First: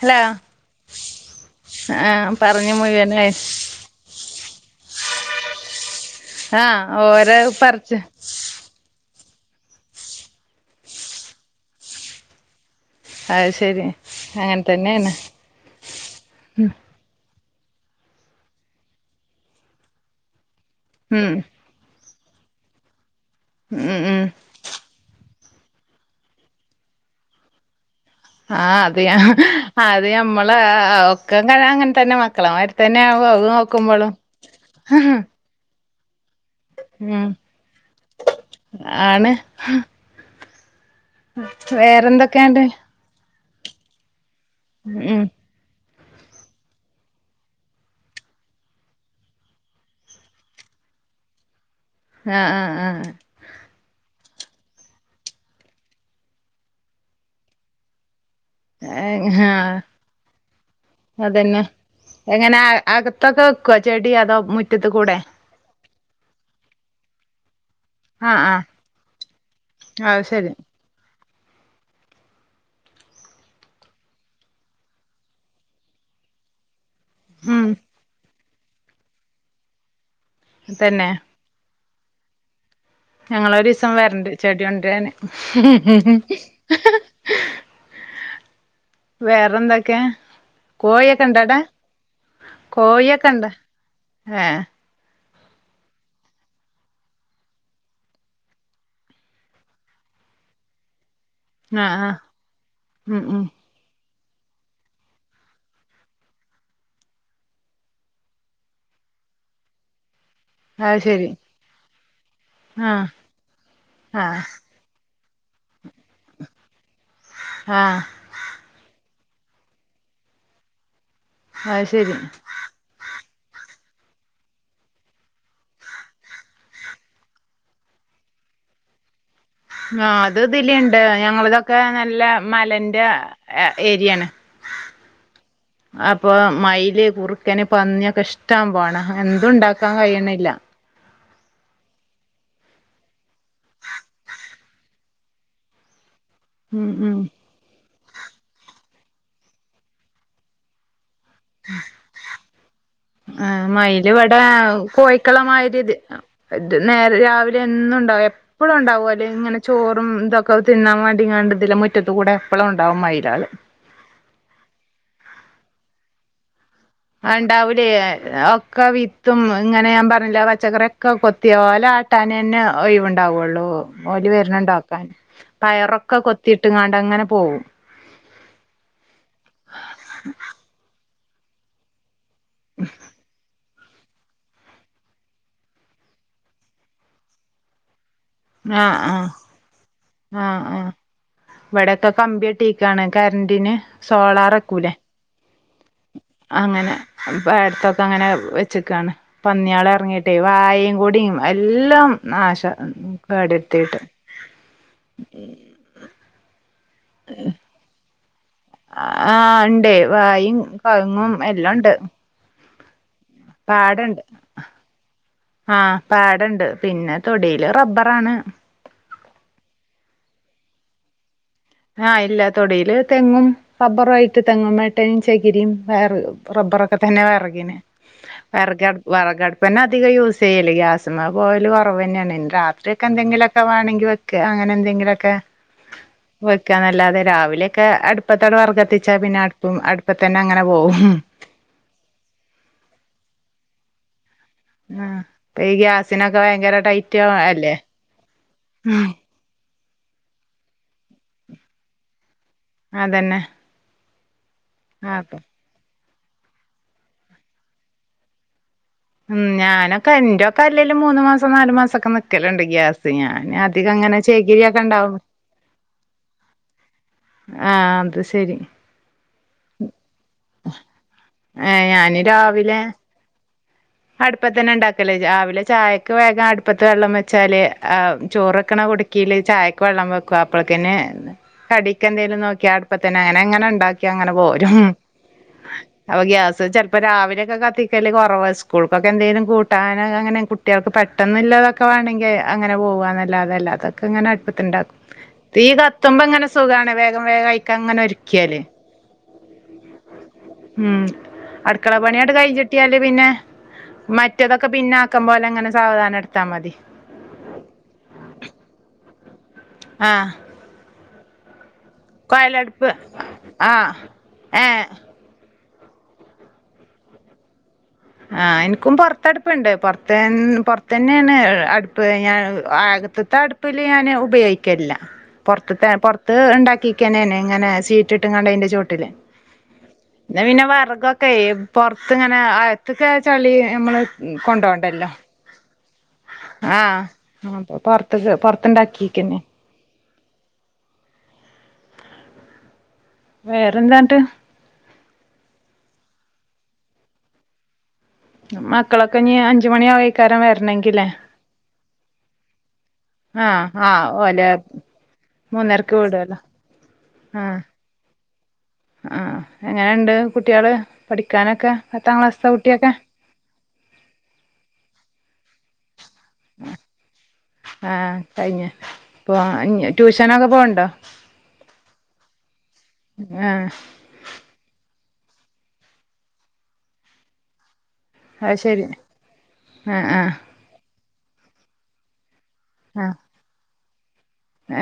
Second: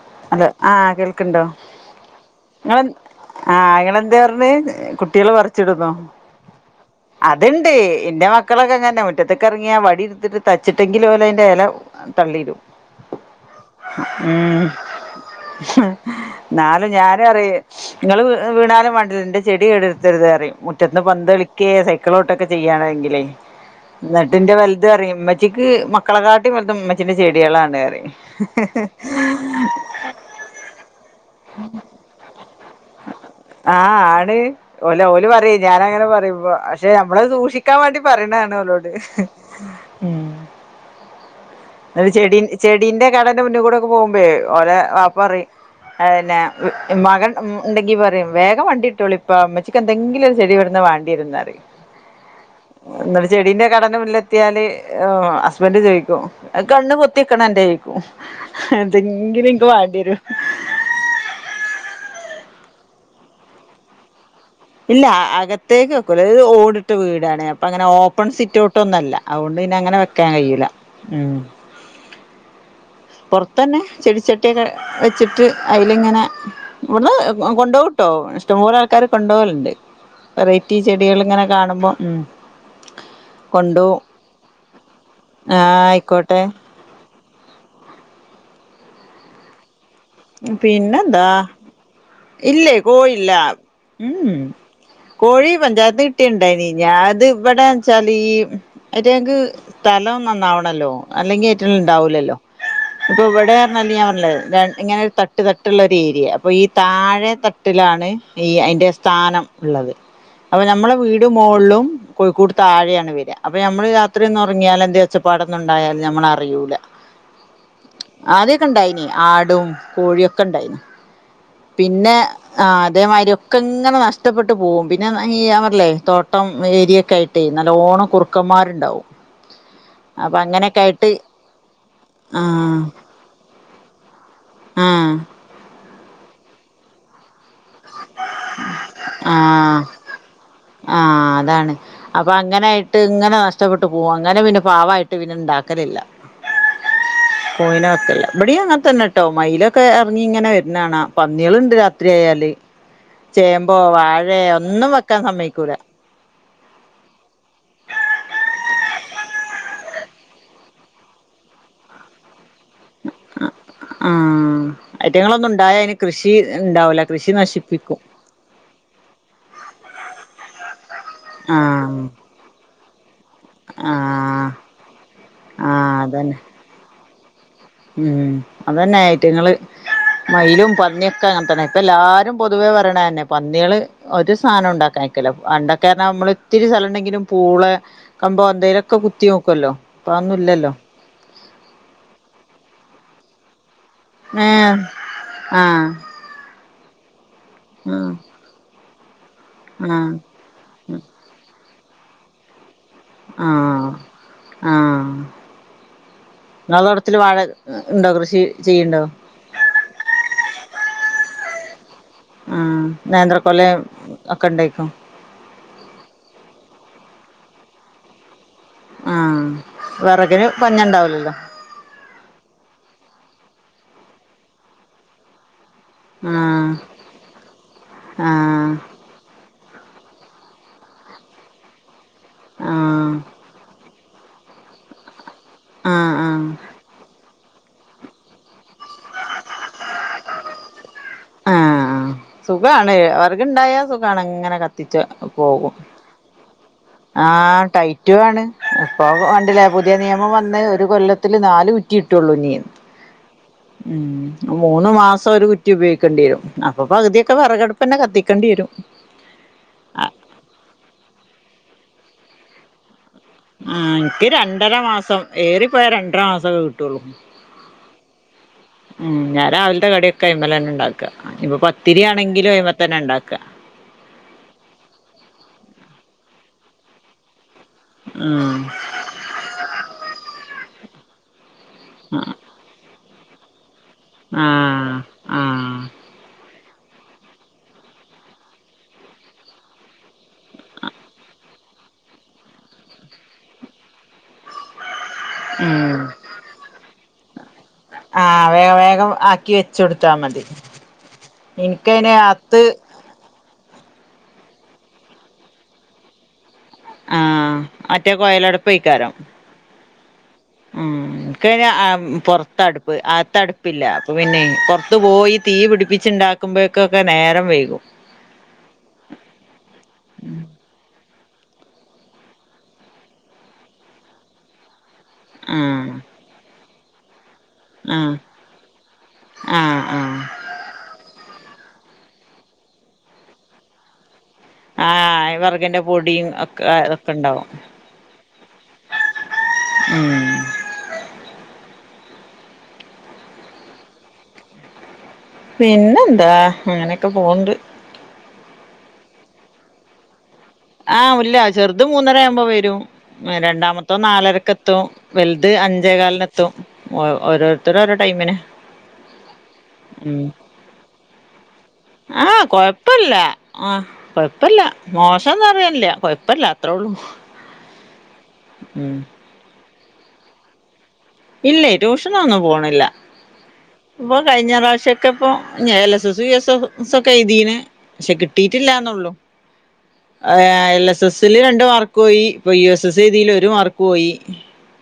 Hello അല്ല ആഹ് കേൾക്കണ്ടോ ആഹ് പറഞ്ഞു നിങ്ങളെ മുഴുവനായി ആഹ് അയാളെന്താ പറഞ്ഞ് കുട്ടികള് പറിച്ചിടുന്നോ ആഹ് ഓരോ പറിച്ച് മക്കളൊെങ്ങനന്നെ മുറ്റത്തക്കറങ്ങിയാ വടി ഇടുത്തിട്ട് തച്ചിട്ടെങ്കിലും ഓലയിൻ്റെ ഇല തള്ളിടും. അയ് ശരി അങ്ങനെ തന്നെണ്. എന്നാലും ഞാനറിം നിങ്ങൾ വീണാലും മണ്ടില്ല എന്റെ ചെടി എടുത്തരുതറി മുറ്റത്തുന്ന് പന്ത് ഉം കളിക്കെ സൈക്കിളോട്ടൊക്കെ ചെയ്യണെങ്കിലേ ഉം ഉം എന്നിട്ട് എന്റെ വലുതു പറയും ഉമ്മച്ചിക്ക് മകളെ കാട്ടി വലുതു ഉമ്മച്ചിന്റെ ചെടികളാണ് പറയും അഹ് അതെയാ അത് മ്മള് ഒക്കെ അങ്ങനെ തന്നെ മക്കളെമാർ അഹ് ആണ് എല്ലാ ഓല് പറ ഞാൻ അങ്ങനെ പറയുമ്പോ പക്ഷെ നമ്മള് ഉം സൂക്ഷിക്കാൻ വേണ്ടി പറയണാണ് ഓലോട് ആഹ് [unintelligible] എന്നിട്ട് ചെ ചെടിന്റെ കടന്റെ മുന്നിൽ കൂടെ ഒക്കെ പോകുബേളെ ഓല വാപ്പ ഉം പറ പിന്നെ മകൻ ഉണ്ടെങ്കി പറയും വേഗം വണ്ടിവിട്ടോളി ഇപ്പ ഉമ്മച്ചിക് എന്തെങ്കിലും ഒരു ചെടി ഇവിടുന്ന് വാ തേരുന്നത് ആഹ് ആഹ് ആഹ് ചെടിന്റെ കടന്റെ മുന്നിലെത്യാല് ഉഹ് ഹസ്ബൻഡ് ചോയ്ക്കും. കണ്ണ് പോത്തിക്കണ അന്റെയ്ക്കും ഏഹ് എതെങ്കിലുൻക്ക് ആഹ് വാണ്ടിയെരും അതന്നെ എങ്ങനെ അകത്തൊക്കെ വെക്കോ ചെടി അതോ മു ഇല്ല അകത്തേക്ക് വക്കൂല്ല ഇത് ഓടിട്ട് വീടാണ് അപ്പൊ അങ്ങനെ ഓ ഓപ്പൺ ആഹ് ആഹ് സിറ്റൗട്ടൊന്നല്ല അതുകൊണ്ട് പിന്നാ അങ്ങനെ അത് വെക്കാൻ ശരി കയ്യൂല ഉം പൊർത്തന്നെ ചെടിച്ചട്ടിയൊക്കെ വെച്ചിട്ട് അയ്ല്ങ്ങനെ വട്ന്ന് ഉം കൊണ്ടോവുട്ടോ, ഇഷ്ടംപോലെ ആൾക്കാര് കൊണ്ടോവല്ണ്ട് വെറൈറ്റി തന്നെ ചെടികൾ ഇങ്ങനെ കാണുമ്പോം ഉം ഞങ്ങളൊരീസം കൊണ്ടോവും വരണ്ട് ചെടി കൊണ്ട്രാന് ആ ആയിക്കോട്ടെ വേറെന്തൊക്കെ കോഴിയൊക്കെ പിന്നെന്താ ഇണ്ട അവിടെ ഇല്ലേ കോഴിയൊക്കെ കോയില്ല ഇണ്ട ഉം ഏ കോഴി പഞ്ചായത്ത് കിട്ടിയണ്ടായിനി ഞാഅത് വടെച്ചാല് ഈ ഐറ്റങ്ങക്ക് സ്ഥലം നന്നാവണല്ലോ അല്ലെങ്കി ആ ആ റ്റൾണ്ടാവൂലല്ലോ, ഉം ഇപ്പൊ ഉം വടെർഞ്ഞാല് ഞാപർഞ്ഞ്ലേ ര ഇങ്ങനെ തട്ട് തട്ട്ള്ളര് ഏരിയ, അപ്പൊ ഈ താഴെ തട്ടിലാണ് ഈ അയ്ന്റെ സ്ഥാനംഇള്ളത് അപ്പൊ നമ്മളെ അത് വീട് ശരി മോളിലും കോഴിക്കൂട് ആ താഴെയാണ് വെര. അപ്പൊ നമ്മള് രാത്രി ആ ഒന്നു ഉറങ്ങിയാൽ എന്ത ച്ചപ്പാടൊന്നുണ്ടായാൽ നമ്മളറിയൂല ആഹ് ആദ്യൊക്കെണ്ടായിന് ആടും കോഴിയൊക്കെ ഇണ്ടായിന് അത് ശരി പിന്നെ ആ അതേമാതിരി ഒക്കെ ഇങ്ങനെ നഷ്ടപ്പെട്ട് പോകും പിന്നെ ഞപറഞ്ഞിട്ടല്ലെ തോട്ടം ഏരിയൊക്കെ ആയി ട്ടെ നല്ലോണം കുറുക്കന്മാരുണ്ടാവും അപ്പൊ അഹ് അങ്ങനെയൊക്കെ അത്തിലണ്ട് ആയിട്ട് ഞങ്ങളതൊക്കെ നല്ല ആ മലന്റെ ഏരിയാണ് ആഹ് അപ്പൊ മയില് കുറുക്കന് പന്നിയൊക്കെ ഇഷ്ടം പോണ എന്തുണ്ടാക്കാൻ കഴിയണില്ല ആഹ് അതാണ് അപ്പങ്ങനായിട്ട് ങ്ങനെ നഷ്ടപ്പെട്ട് പോവു. അങ്ങനെ പിന്നെ പാവായിട്ട് പിന്നെണ്ടാക്കലില്ല ഉം ഉം കൊഴിന വക്കല്ല ബടിയും അങ്ങന തന്നെട്ടോ മയിലൊക്കെ ഇറങ്ങി ഇങ്ങനെ വരുന്നാണാ പന്നികളുണ്ട് രാത്രി ആയാല് അഹ് ചേമ്പോ മയിൽ ഇവിടെ വാഴയോ ഒന്നും വെക്കാൻ സമ്മതിക്കൂല കോഴിക്കളമാരിത് ഇത് നേരെ രാവിലെ എന്നും ഉണ്ടാ എപ്പോളും ഉണ്ടാവും അല്ലേ ഇങ്ങനെ ചോറും ഇതൊക്കെ തിന്നാൻ വേണ്ടിങ്ങാണ്ട ഇതിലെ മുറ്റത്ത് കൂടെ എപ്പോളും ണ്ടാവും മയ്ലാള് ആഹ് അയ്റ്റങ്ങളൊന്നും ണ്ടായഅയ്ന് കൃഷി ണ്ടാവൂല ആഹ് ണ്ടാവൂലേയ് ഒക്കെ വിത്തും ഇങ്ങനെ ഞാൻ പറഞ്ഞ്ലെ ആ പച്ചക്കറി ഒക്കെ കൊത്തി ഓല ആഹ് ട്ടാനെന്നെ ഒഴിവുണ്ടാവുള്ളൂ ഓല് ആഹ് വരുന്നുണ്ടോക്കാൻ ആഹ് പയറൊക്കെ അതന്നെ കൊത്തി ട്ട്ങ്ങാണ്ടങ്ങനെ പോവും ഉം അതന്നെ അയ്റ്റങ്ങള് മയിലും പന്നിയൊക്കെ അങ്ങനെ തന്നെ ഇപ്പല്ലാരും പൊതുവേ പറിണേന്നെ പന്നിയേള് ഒരു സാനോംണ്ടാക്കാൻ അയക്കൂ ല പണ്ടൊക്കൊന്നർഞ നമ്മള് ഇത്തിരി സ്ഥലം ഉണ്ടെങ്കിലും പൂളെ കമ്പോ ആ എന്തേലൊക്കെ ആ കുത്തി നോക്കല്ലോ ഇപ്പൊന്നും ആ ഇല്ലല്ലോ ആ ഇവിടെക്കെ കമ്പിയട്ടീക്കാണ് കര്ന്റിന് ഏഹ് ആഹ് അങ്ങനെ പ്പ അട്ത്തൊക്കെ ആഹ് അങ്ങനെ വെച്ചിക്കാണ് പന്നിയാള് ആഹ് എർങ്ങിട്ടേയ് വായേം കൂടി എല്ലാം നാശ- ആഹ് കെടേർത്തീട് ഇങ്ങളെ തോട്ടത്തിൽ വാഴ ണ്ടോ കൃഷി ചെയ്യണ്ടോ ആഹ് ഇണ്ടയ് വായിം കഴുങ്ങും എല്ലാം ഇ ണ്ട് ആഹ് നേന്ത്ര - പാടണ്ട് ആഹ് പാടണ്ട് പിന്നെ തൊടീല് റബ്ബറാണ് ആഹ് വെറകിന് പഞ്ഞ ഇണ്ടാവൂലല്ലോ ആഹ് ഇല്ല തൊടീല് തെങ്ങും റബ്ബറുമാ യിട്ട് തെങ്ങും മേട്ടനും ചകിരിയും വയർ ആഹ് റബ്ബറൊക്കെ തന്നെ വെറകിന് ആഹ് വിറകടു വെറകടപ്പന്നെ അധികം യൂസ് ചെയ്യേൽ ഗ്യാസ്മ പൊവ്വല് കൊറവെന്നായ ഉം രാത്രി ഒക്കെ ആഹ് എന്തെങ്കിലൊക്കെ വേണങ്കി വെക്കഅങ്ങനെ എന്തങ്കിലൊക്കെ ആഹ് ആഹ് വയ്ക്കാന്നല്ലാതെ രാവിലെക്കെ അടുപ്പത്തൺ വർഗത്തിച്ചാ പിന്നെ അടുപ്പും അടുപ്പ തന്നെ അങ്ങനെ പോകും ആഹ് സുഖാണ് വർഗു ണ്ടായാ സുഖാണ് ഇങ്ങനെ കത്തും കത്തിച്ച് ആഹ് ഇപ്പ ഈ പോകും ഗ്യാസിനൊക്കെ ഭയങ്കര ടൈറ്റ് ആഹ് അല്ലേ ടൈറ്റും ആണ് ഇപ്പ കണ്ടിലേ ഇതേ നിയമം വന്ന് ഒരു കൊല്ലത്തിൽ നാല് കുറ്റി കിട്ടൊള്ളൂ ഞ്ഞീന്ന് അതെന്നെ ഉം മൂന്ന് മാസം ഒരു കുറ്റി കരുതി ഉപയോഗിക്കേണ്ടി വരും അപ്പൊ പകുതിയൊക്കെ വിറകടുപ്പെന്നെ കത്തിക്കേണ്ടി വരും ഉം ഞാനൊക്കെ ആഹ് എന്റെക്കെ അല്ലേല്ലും മൂന്നു മാസം നാലു മാസംഒക്കെ നി ക്കലുണ്ട് ഗ്യാസ് ഞാൻ പിന്നെ അധികം അങ്ങനെ ചെക് രിയൊ ക്കെ ഉണ്ടാവും ഏറിപ്പോയാ രണ്ടര മാസൊക്കെ കിട്ടൊള്ളൂ ആഹ് അത് ശരി ഉം ഞാൻ രാവിലത്തെ കടിയോക്കെ അയി്മല ന്നെ ഇണ്ടാക്ക ഇപ്പൊ ഏഹ് ഞാന് പത്തിരിയാണെങ്കിലും രാവിലെ അയി്മ്മതന്നെ ഇണ്ടാക്ക അടുപ്പത്തന്നെ ഇണ്ടാക്കല് രാവിലെ ചായക്ക് വേഗം അടുപ്പത്ത് വെള്ളം വെച്ചാല് ഉം ചോറ്ക്കണ കുട് ക്കേല് ചായക്ക് വെള്ളം വെക്ക അപ്പഴക്കിന് കടിക്ക് എന്തേലും നോക്കിയാ അടുപ്പ തന്നെ അങ്ങനെ അങ്ങനെ ഇണ്ടാക്ക ക്കിങ്ങനെ പോരും ആഹ് ആഹ് അപ്പൊ ഗ്യാസ് ചെലപ്പോ രാവിലൊക്കെ കത്തിക്കല് കൊറവാ സ്കൂൾക്കൊക്കെ എന്തേങ്കിലും കൂട്ടാനൻ അങ്ങനെ കുട്ടികൾക്ക് പെട്ടന്നില്ലതൊക്കെ വേമെങ്കിൽ അങ്ങനെ പോകുക എന്നല്ലാതെ അല്ലാതെ ക്കങ്ങനെ അടുപ്പത്തു ണ്ടാക്കും [unintelligible] തീ കത്തുമ്പോ ങ്ങനെ സുഖാണ് വേഗ വേഗായി ആഹ് വേഗം വേഗം ആക്കി വെച്ച കൊടുത്താ മതി ഉം അടുക്കള ഇൻക്കയ്ന് പണിയങ്ങട്ട് കഴിഞ്ഞി അത്ത് ട്ടിയാ ല് ന്നട്ട് പിന്നെ മറ്റേതൊക്കെ പിന്നാക്കം പോലെ അങ്ങനെ സാവധാനം എടുത്താൽ മതി ആഹ് മറ്റേ കോയലട്പ്പെ യ്ക്കാരം ആഹ് ഉം ക്ക് അയിൻ കൊയലടുപ്പ് പൊറത്തടുപ്പ് അകത്തടുപ്പില്ല ആഹ് അപ്പൊ പിന്നെ ഏഹ് പൊറത്ത് പോയി തീ പിടിപ്പിച്ചുണ്ടാക്കുമ്പോഴേക്കൊക്കെ നേരം വൈകും ആഹ് എനിക്കും പൊറത്തടുപ്പുണ്ട് പൊറത്ത് പൊറത്ത തന്നെയാണ് അടുപ്പ് ഞാൻ ആകത്ത് ത്തെ അടുപ്പ് അടുപ്പില് ഞാന് ഉപയോഗിക്കലില്ല പൊറത്ത്ത്തെ ആഹ് പൊറത്ത് ഇണ്ടാകി [unintelligible] ഇങ്ങനെ സീറ്റ് ആഹ് ഇട്ട്ങ്ങാണ്ട് അയിന്റെ ചോട്ടിൽ ആഹ് ആഹ് ന്ന പിന്നെ വർഗൊ ക്കെയ് പൊറത്ത് ഇങ്ങനെ അകത്ത്ക്കാ ചളി നമ്മള് കൊണ്ടോ ആഹ് വെറഗിന്റെ പൊടിയും ഒ ആഹ് പൊറത്ത പൊറത്തണ്ടാക്കിക്കന്നെ ഉം വേറെന്താട്ട് പിന്നെന്താ അങ്ങനെക്കെ പോണ്ട് മക്കളൊക്കെ ഇനി അഞ്ചുമണിയാവ് ക്കാരൻ വരണ ആഹ് ഇല്ല ചെറുതും മൂന്നര ആവുമ്പോ വരും ആഹ് രണ്ടാമത്തോൻ ആഹ് ഓലെ നാലരക്കെത്തും വൽത് മൂന്നരക്ക് വിടോല്ലോ അഞ്ചേകാലിനെത്തും ഓരോ ആഹ് ത്തര് ഓരോ ടൈമിനാ ആഹ് എങ്ങനെണ്ട് കുട്ടികള് പഠിക്കാനൊക്കെ പത്താം ക്ലാസ്സത്തെ കുട്ടിയെക്കെ ആഹ് കൊഴപ്പില്ല മോശംന്ന് പറയന്നില്ല കൊഴ പ്പല്ല അത്രോള്ളൂ അപ്പ ട്യൂഷനൊക്കെ പോവണ്ടോ ഇല്ലേ ട്യൂഷനൊന്നും പോണില്ല ആഹ് ഇപ്പോ കഴിഞ്ഞ പ്രാശോക്കെ ഇപ്പോ L S S U S A ഒക്കെ എഴ്തീന് ക്ഷേ അത് ശരി കിട്ടിട്ടില്ലന്നുള്ളു ആഹ് എൽ എസ് എസില് രണ്ട് മാർക്കോയി ഇപ്പോ യു എസ് എസ് ആഹ് എഴ്തില് ഒരു മാർക്ക് പോയി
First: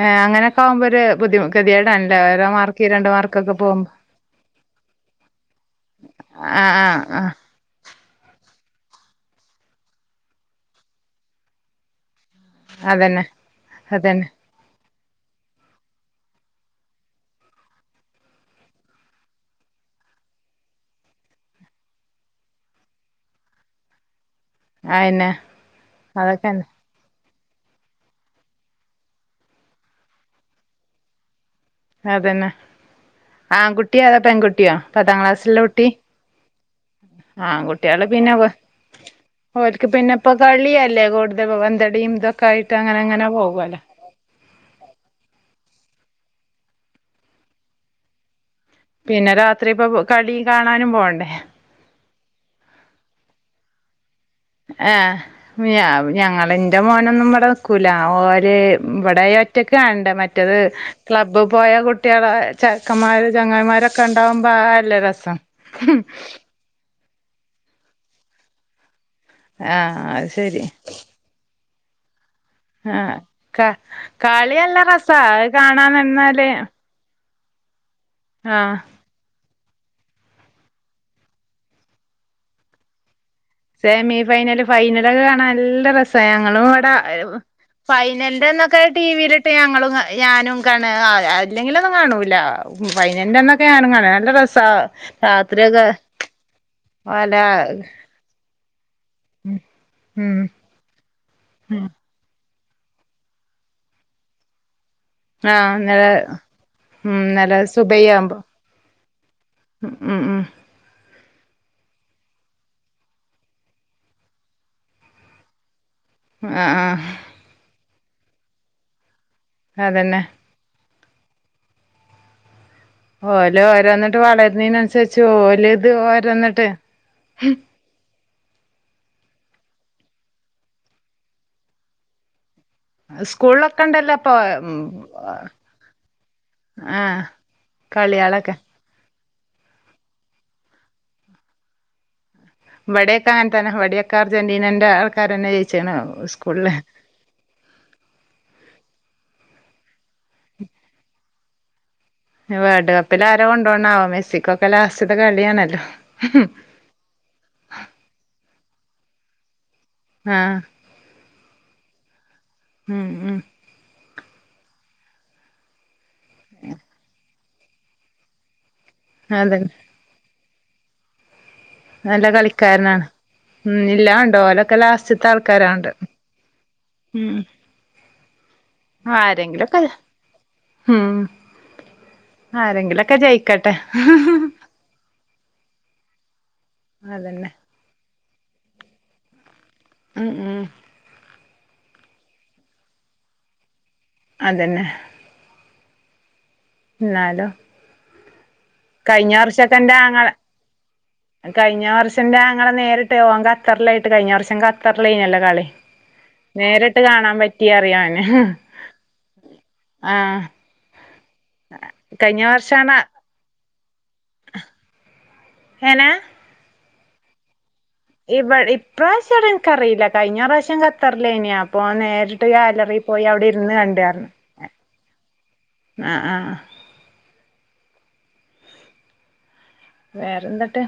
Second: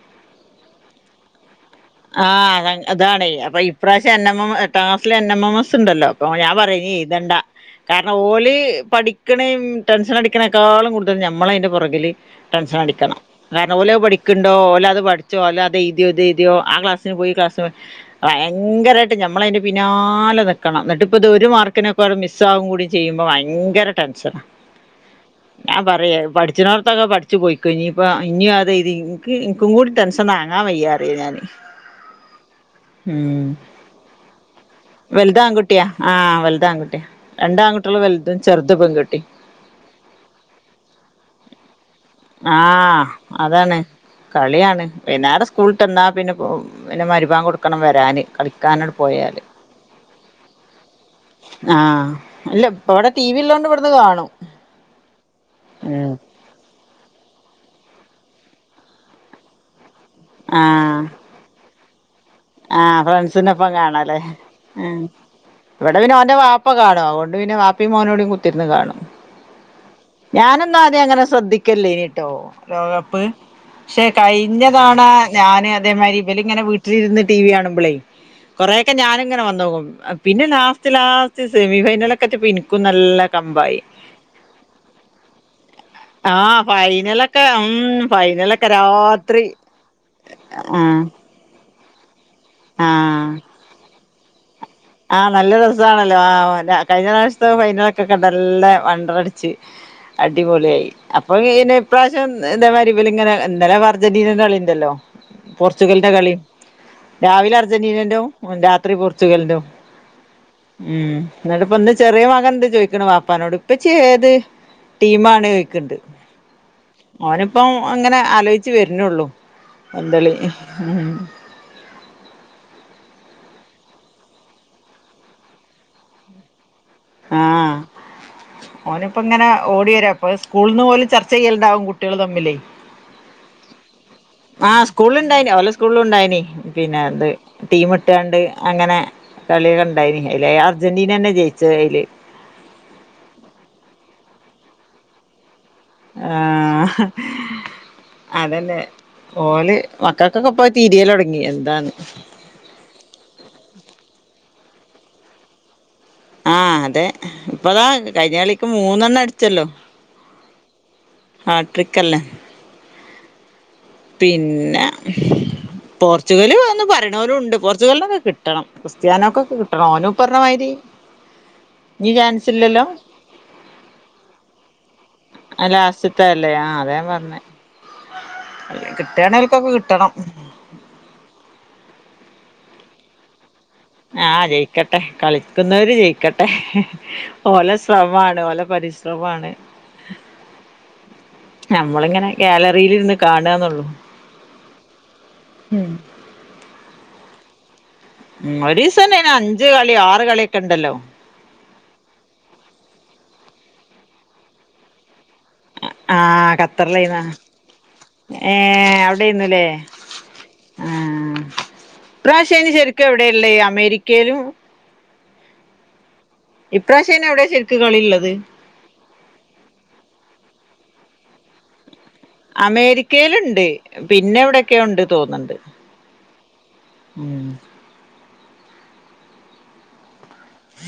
ഏഹ് അങ്ങനൊക്കെ ആകുമ്പ ഒരു ബുദ്ധിമു [unintelligible] ആഹ് അതാ അതാണെ അപ്പോ ഇപ്രാശ്യം എൻ എം എം എട്ടാം ക്ലസ്സില് എൻ എം എം എസ്ണ്ടല്ലോ അപ്പോ ഞാൻ ആഹ് പറഞ്ഞ് ആഹ് ആഹ് ഇയ്തണ്ടാ കാരണം ഓല് പഠിക്കണേയും ടെൻഷൻ അടിക്കുന്നേക്കാളും കൂടുതൽ ഞമ്മള അതിന്റെ പൊറകില് ടെൻഷൻ അടിക്കണം അതന്നെ കാരണം ഓലോത് അതന്നെ പഠിക്കണ്ടോ ഓലോ അത് പഠിച്ചോ അത്ഴതിയോ ഇതെഴുതിയോ ആഹ് ക്ലാസിന് പോയി ഈ ക്ലാസ്സ്‌ ഭയങ്കരായിട്ട് ഞമ്മളയിന്റെ പിന്നാലെ നിക്കണം എന്നിട്ട് ഇപ്പ ഇത് ഒരു മാർക്കിന് [unintelligible] മിസ് ആകും കൂടി ചെയ്യുമ്പോ ഭയങ്കര ടെൻഷനാ അയന്നെ ഞാൻ പറയ അതൊക്കെന്നെ പഠിച്ചണോ ത്തൊക്കെ പഠിച്ച് പോയിക്കോ ഇനിപ്പാ ഇനിയത് എഴ്തി ഇൻക്ക് ഇൻക്കും കൂടി ടെൻഷൻ താങ്ങാൻ വയ്യാ അറിയും ഞാന് അതന്നെ ഉം ആങ്കുട്ടിയാ അതോ പെങ്കുട്ടിയോ പത്താം വലുത് ക്ലാസ്സുള്ള കുട്ടി രണ്ടാങ്കുട്ടികള് ആൺകുട്ടികള് പിന്നെ വല്തും ചെറുത് പെങ്കുട്ടി ഓൽക്ക് പിന്നെപ്പോ കളിയല്ലേ കൂടുത പന്തടിയും ഇതോ ആഹ് അതാണ് കളിയാണ് പിന്നടെ സ്കൂളിട്ട്ന്നാ പിന്നെ പിന്നെ മരുഭാൻ കൊടുക്കണം വരാന് കളി പിന്നെ രാത്രി ഇപ്പോ കളി കാണാനും പോണ്ടേ ആഹ് അല്ല ഇപ്പ ഇവടെ ടി വി ഇള്ളോണ്ട് ഇവടുന്ന് കാണും ആഹ് ഉം [unintelligible] ഞങ്ങള് ഇ ന്റെ മോനൊന്നും ഇവടെ നിക്കൂല ഓര് ഇവടെ ഒറ്റക്ക്‌ ക്കാണണ്ട മറ്റേത് ആഹ് ക്ല ബ് പോയാ കു കുട്ട്യാള് ആഹ് ചെക്കന്മാര് ഫ്രണ്ട്സിനൊപ്പം ചങ്ങായിമാരൊക്കെ കാണാല്ലേ ഇണ്ടാവുമ്പോ അതല്ലേ രസം ഇപ്പ കാണും അുകൊണ്ട് പിന്നെ വാപ്പി മോനോടേം കുത്തിരുന്ന് കാണും. ആഹ് അത് ശരി ഞാനൊന്നും ആദ്യം അങ്ങനെ ശ്രദ്ധിക്കല്ലോ ഇനിട്ടോ ആഹ് ലോകകപ്പ് ക ക്ഷേ കളി നല്ല കഴിഞ്ഞതവണ രസാ അത് ഞാന് കാണാൻ അതേമാരി നിന്നാല് ഇവലിങ്ങനെ വീ ട്ടിലിരുന്ന് ടി വി കാണുമ്പളെ ആഹ് കൊറെക്കെ ഞാനിങ്ങനെ വന്നോക്കും പിന്നെ ലാസ്റ്റ് ലാസ്റ്റ് സെമി ഫൈനലെക്കെ എത്തിപ്പോ എനിക്കും നല്ലേ സെമി ഫൈനല് ഫൈനലൊക്കെ കാണാൻ നല്ല രസാ ആഹ് ഞങ്ങളും ഇവടെ ഫൈനലൊക്കെ ഉം ഫൈനലൊക്കെ ഫൈനലിന്റെന്നക്കെ രാത്രി ടിവിലിട്ട് ഞങ്ങളും ഞാനും ആഹ് [unintelligible] ഇല്ലെങ്കിലൊന്നും കാണൂലാ ആഹ് ഫൈനലിന്റെന്നക്കെ ഞാനും കാണും നല്ല രസാ ആഹ് നല്ല രാത്രിയൊക്കെ രസാണല്ലോ ആ ഓന്റെ കഴിഞ്ഞ വല പ്രാവശ്യത്തെ ഫൈനലൊക്കെകണ്ട നല്ല വണ്ടറടി ച്ച് ഉം അടിപൊളിയായി അ അപ്പൊ ഇനേ ഇപ്രാവശ്യം ഇതേ മാരി ഇവല് ഇങ്ങന ഇന്നലെ പ്പം അർജന്റീന ന്റെ കളിണ്ടല്ലോ ആഹ് ഇന്നലെ പോർച്ചുഗലിന്റെ കളി ഉം രാവിലെ ഇന്നലെ അർജന്റീനന്റോ സുബഹിയാവുമ്പോ രാത്രി പോർച്ചുഗലിന്റോ ഉം ഉം ഉം ഇന്നട്ട് ഇപ്പം ഇന്ന് ചെറിയ മകൻ ണ്ട് ചോയി ക്ണ് വാപ്പാനോട് ഇപ്പച്ചി ഏത് ടീമാണ് യിക്ക്ണ്ട് ആഹ് ആഹ് ഓന്പ്പം അങ്ങനെ ആലോയിച്ച് വരുന്നുള്ളൂ അതന്നെ പന്തളി ഓല ഓരോന്നിട്ട് വളരുന്നീ നനുസരിച്ച് ഓല് ഇത് ഓര ന്നിട്ട് ആഹ് ഓനി ഇപ്പ ഇങ്ങനെ ഓടി വരാ അപ്പൊ സ്കൂൾന്ന് ഓല് ചർച്ച ചെയ്യല്ണ്ടാവും കുട്ടിയേൾ തമ്മിലേ സ്കൂൾ ഒക്കെ ണ്ടല്ലോ ആഹ് സ്കൂൾ ഇണ്ടായിനി ഓല സ്കൂളും ഇണ്ടായി നി പിന്നെ ആഹ് ത് ടീം ഇട്ടാണ്ട് കളികളൊക്കെ അങ്ങനെ കളിയൊക്കെണ്ടായി നി അയിലെ അർജന്റീന ന്നെ ജയിച്ച അയില് ഇവടെക്കെ അങ്ങൻതന്നെ ഇ വ ടെക്കെ അർജന്റീനന്റെ ആൾക്കാരന്നെ ജയി ആഹ് അതന്നെ ഓല് മക്കക്കൊക്കെ പ്പഹ് തിരിയല് തൊടങ്ങി എന്താന്ന് ഇഞ്ഞ് വേൾഡ് കപ്പില് ആരാ കൊണ്ടോ ണാവോ മെസ്സിക്കൊക്കെ ലാസ്റ്റത്തെ കളിയാണല്ലോ ആഹ് അതെ ഇപ്പതാ കഴിഞ്ഞ കളിക്ക് മൂന്നെണ്ണം അടിച്ചല്ലോ ആഹ് ആഹ് ട്രിക് അല്ലേ ഉം ഉം പിന്നെ പോർച്ചുഗല് ഒന്ന് പറി ണോ ലും ഉണ്ട് പോർച്ചുഗലിനൊക്കെ കി ട്ടണം ക്രിസ്ത്യാനോക്കൊക്കെ അതന്നെ കിട്ടണം ഓനുപ്പറഞ്ഞമാരി നല്ല കളിക്കാരനാ ഉം ഇല്ലാ ഉണ്ടോ ഓലൊക്കെ ലാസ് അ ലാസ്റ്റ് ത്തല്ലേ ആഹ് അതാ ഞാൻ ഉം പറ്ഞ്ഞെ അല്ല കിട്ടാണെ ഓൽക്കൊക്കെ ആരെങ്കിലൊക്കെ കിട്ടണം ഉം ആരെങ്കിലുംക്കെ ജയി ക്കട്ടെ ആഹ് ജയിക്കട്ടെ കളിക്കുന്നവര് ജയിക്കട്ടെ അതന്നെ ഓലെ ശ്രമാണ് ഓല പരിശ്രമ ആണ് ഉം ഉം നമ്മളിങ്ങനെ ഗാലറീല്ഇരുന്ന് കാണാന്നുള്ളൂ അതന്നെ ഉം ന്നാലും ളം ഒരീസന്നെ അയിന് അഞ്ച് കളി എന്റെ ആറ് ആങ്ങള കളിയൊക്കെ ണ്ടല്ലോ കഴിഞ്ഞ വർഷംന്റെ ആങ്ങള നേരിട്ട് ഓൻ കത്തറിലായിട്ട് കഴിഞ്ഞ വർഷം കത്തറിലേ നില്ലേ കളി ആഹ് നേരിട്ട് ഖത്തറിലേന്നാ കാണാൻ പറ്റി അറി ഓന് ഏഹ് അവിടെന്നുല്ലേ ആഹ് ആഹ് കഴിഞ്ഞ വർഷാണ് ടെള്ളെ അമേരിക്കേലും എനെ ഇപ്രാവശ്യ യ്ന് എവിടെ ശരി ക്ക് കളി ള്ളേ ഇ ഇപ്രാവശ്യ എനിക്കറിയില്ല കഴിഞ്ഞ പ്രാവശ്യം ഖത്തറിലെനി അപ്പ നേരിട്ട് ഗാലറി പോയി അമേരികേൽ അവിടെ ഉണ്ട് ഇരുന്ന് കണ്ടാർന്ന് പിന്നെ എവിടെക്കെയ ഉണ്ട് തോന്നണ്ട് ആഹ് ആഹ് ഉം വേറെന്താട്ട്